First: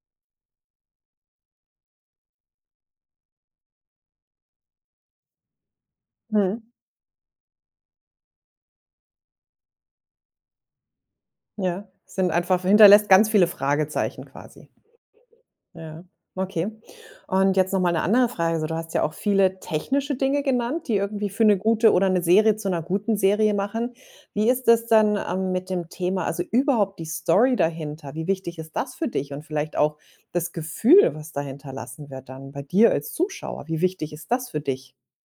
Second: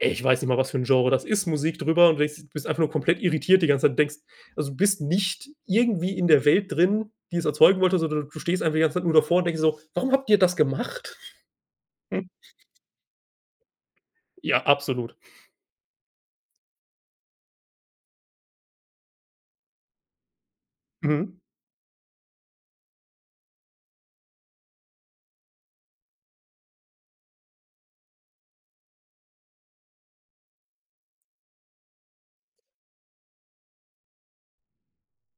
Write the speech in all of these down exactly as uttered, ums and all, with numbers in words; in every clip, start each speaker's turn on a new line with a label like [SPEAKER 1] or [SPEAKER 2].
[SPEAKER 1] Ich weiß nicht mal, was für 'n Genre das ist, Musik drüber und du denkst bist einfach nur komplett irritiert die ganze Zeit. Denkst also bist nicht irgendwie in der
[SPEAKER 2] Mhm.
[SPEAKER 1] Welt drin, die es erzeugen wollte, sondern du stehst einfach die ganze Zeit nur davor und denkst so: „Warum habt ihr das gemacht?”
[SPEAKER 2] Ja, sind einfach hinterlässt ganz viele Fragezeichen
[SPEAKER 1] Ja,
[SPEAKER 2] quasi.
[SPEAKER 1] absolut.
[SPEAKER 2] Ja, okay. Und jetzt noch mal 'ne andere Frage, so: Du hast ja auch viele technische Dinge genannt, die irgendwie
[SPEAKER 1] Mhm.
[SPEAKER 2] für 'ne gute oder 'ne Serie zu 'ner guten Serie machen. Wie ist das denn, ähm, mit dem Thema also überhaupt die Story dahinter? Wie wichtig ist das für dich und vielleicht auch das Gefühl, was da hinterlassen wird dann bei dir als Zuschauer. Wie wichtig ist das für dich?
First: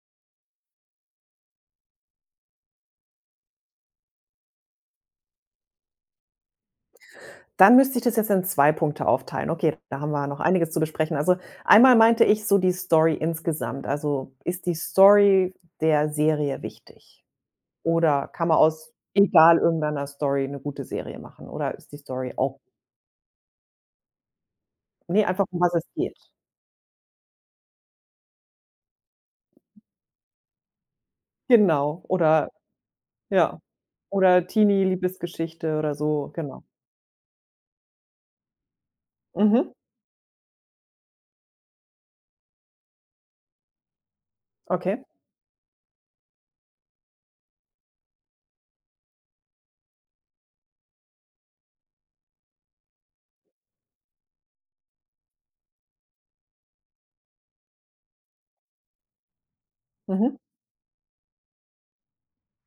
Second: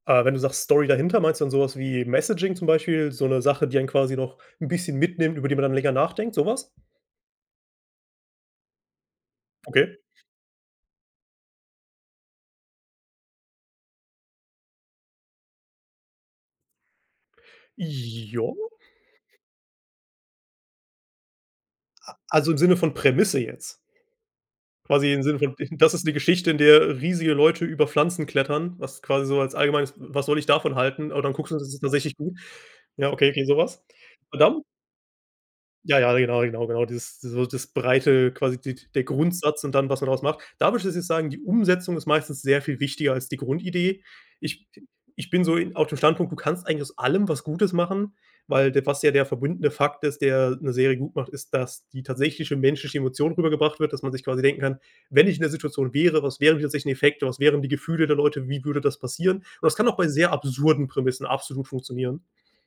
[SPEAKER 1] Ah, wenn du sagst Story dahinter, meinst du dann so was wie Messaging zum Beispiel? So 'ne Sache, die einen quasi noch 'n bisschen mitnimmt, über die man dann länger nachdenkt, so was?
[SPEAKER 2] Dann müsste ich das jetzt in zwei Punkte aufteilen. Okay,
[SPEAKER 1] Okay.
[SPEAKER 2] da haben wir ja noch einiges zu besprechen. Also, einmal meinte ich so die Story insgesamt. Also, ist die Story der Serie wichtig? Oder
[SPEAKER 1] I
[SPEAKER 2] kann man
[SPEAKER 1] Ja.
[SPEAKER 2] aus egal irgendeiner Story 'ne gute Serie machen, oder ist die
[SPEAKER 1] A
[SPEAKER 2] Story
[SPEAKER 1] also
[SPEAKER 2] auch
[SPEAKER 1] im Sinne von Prämisse jetzt? Quasi im
[SPEAKER 2] Ne,
[SPEAKER 1] Sinne
[SPEAKER 2] einfach,
[SPEAKER 1] von
[SPEAKER 2] um
[SPEAKER 1] d
[SPEAKER 2] was es
[SPEAKER 1] das ist 'ne
[SPEAKER 2] geht.
[SPEAKER 1] Geschichte, in der riesige Leute über Pflanzen klettern, was quasi so als allgemeines was soll ich davon halten? Und dann guckst du, und das ist
[SPEAKER 2] Genau,
[SPEAKER 1] tatsächlich gut.
[SPEAKER 2] oder
[SPEAKER 1] Ja, okay, okay, so
[SPEAKER 2] Ja.
[SPEAKER 1] was. Und
[SPEAKER 2] Oder
[SPEAKER 1] dann
[SPEAKER 2] Teenie-Liebesgeschichte oder
[SPEAKER 1] Ja, ja,
[SPEAKER 2] so,
[SPEAKER 1] genau,
[SPEAKER 2] genau.
[SPEAKER 1] genau, genau. Dieses so das Breite, quasi die der Grundsatz
[SPEAKER 2] Mhm.
[SPEAKER 1] und dann, was man daraus macht? Da würde ich tatsächlich sagen, die Umsetzung ist meistens sehr viel wichtiger als die Grundidee. Ich
[SPEAKER 2] Okay.
[SPEAKER 1] ich bin so i auf dem Standpunkt, du kannst eigentlich aus allem was Gutes machen, weil der was ja der verbundene Fakt ist, der 'ne Serie gut macht, ist, dass die tatsächliche menschliche Emotion rübergebracht wird. Dass man sich quasi denken kann: „Wenn ich in der Situation wäre, was wären die tatsächlichen Effekte? Was wären die Gefühle der Leute? Wie würde das passieren?” Und das kann auch bei sehr
[SPEAKER 2] Mhm.
[SPEAKER 1] absurden Prämissen absolut funktionieren.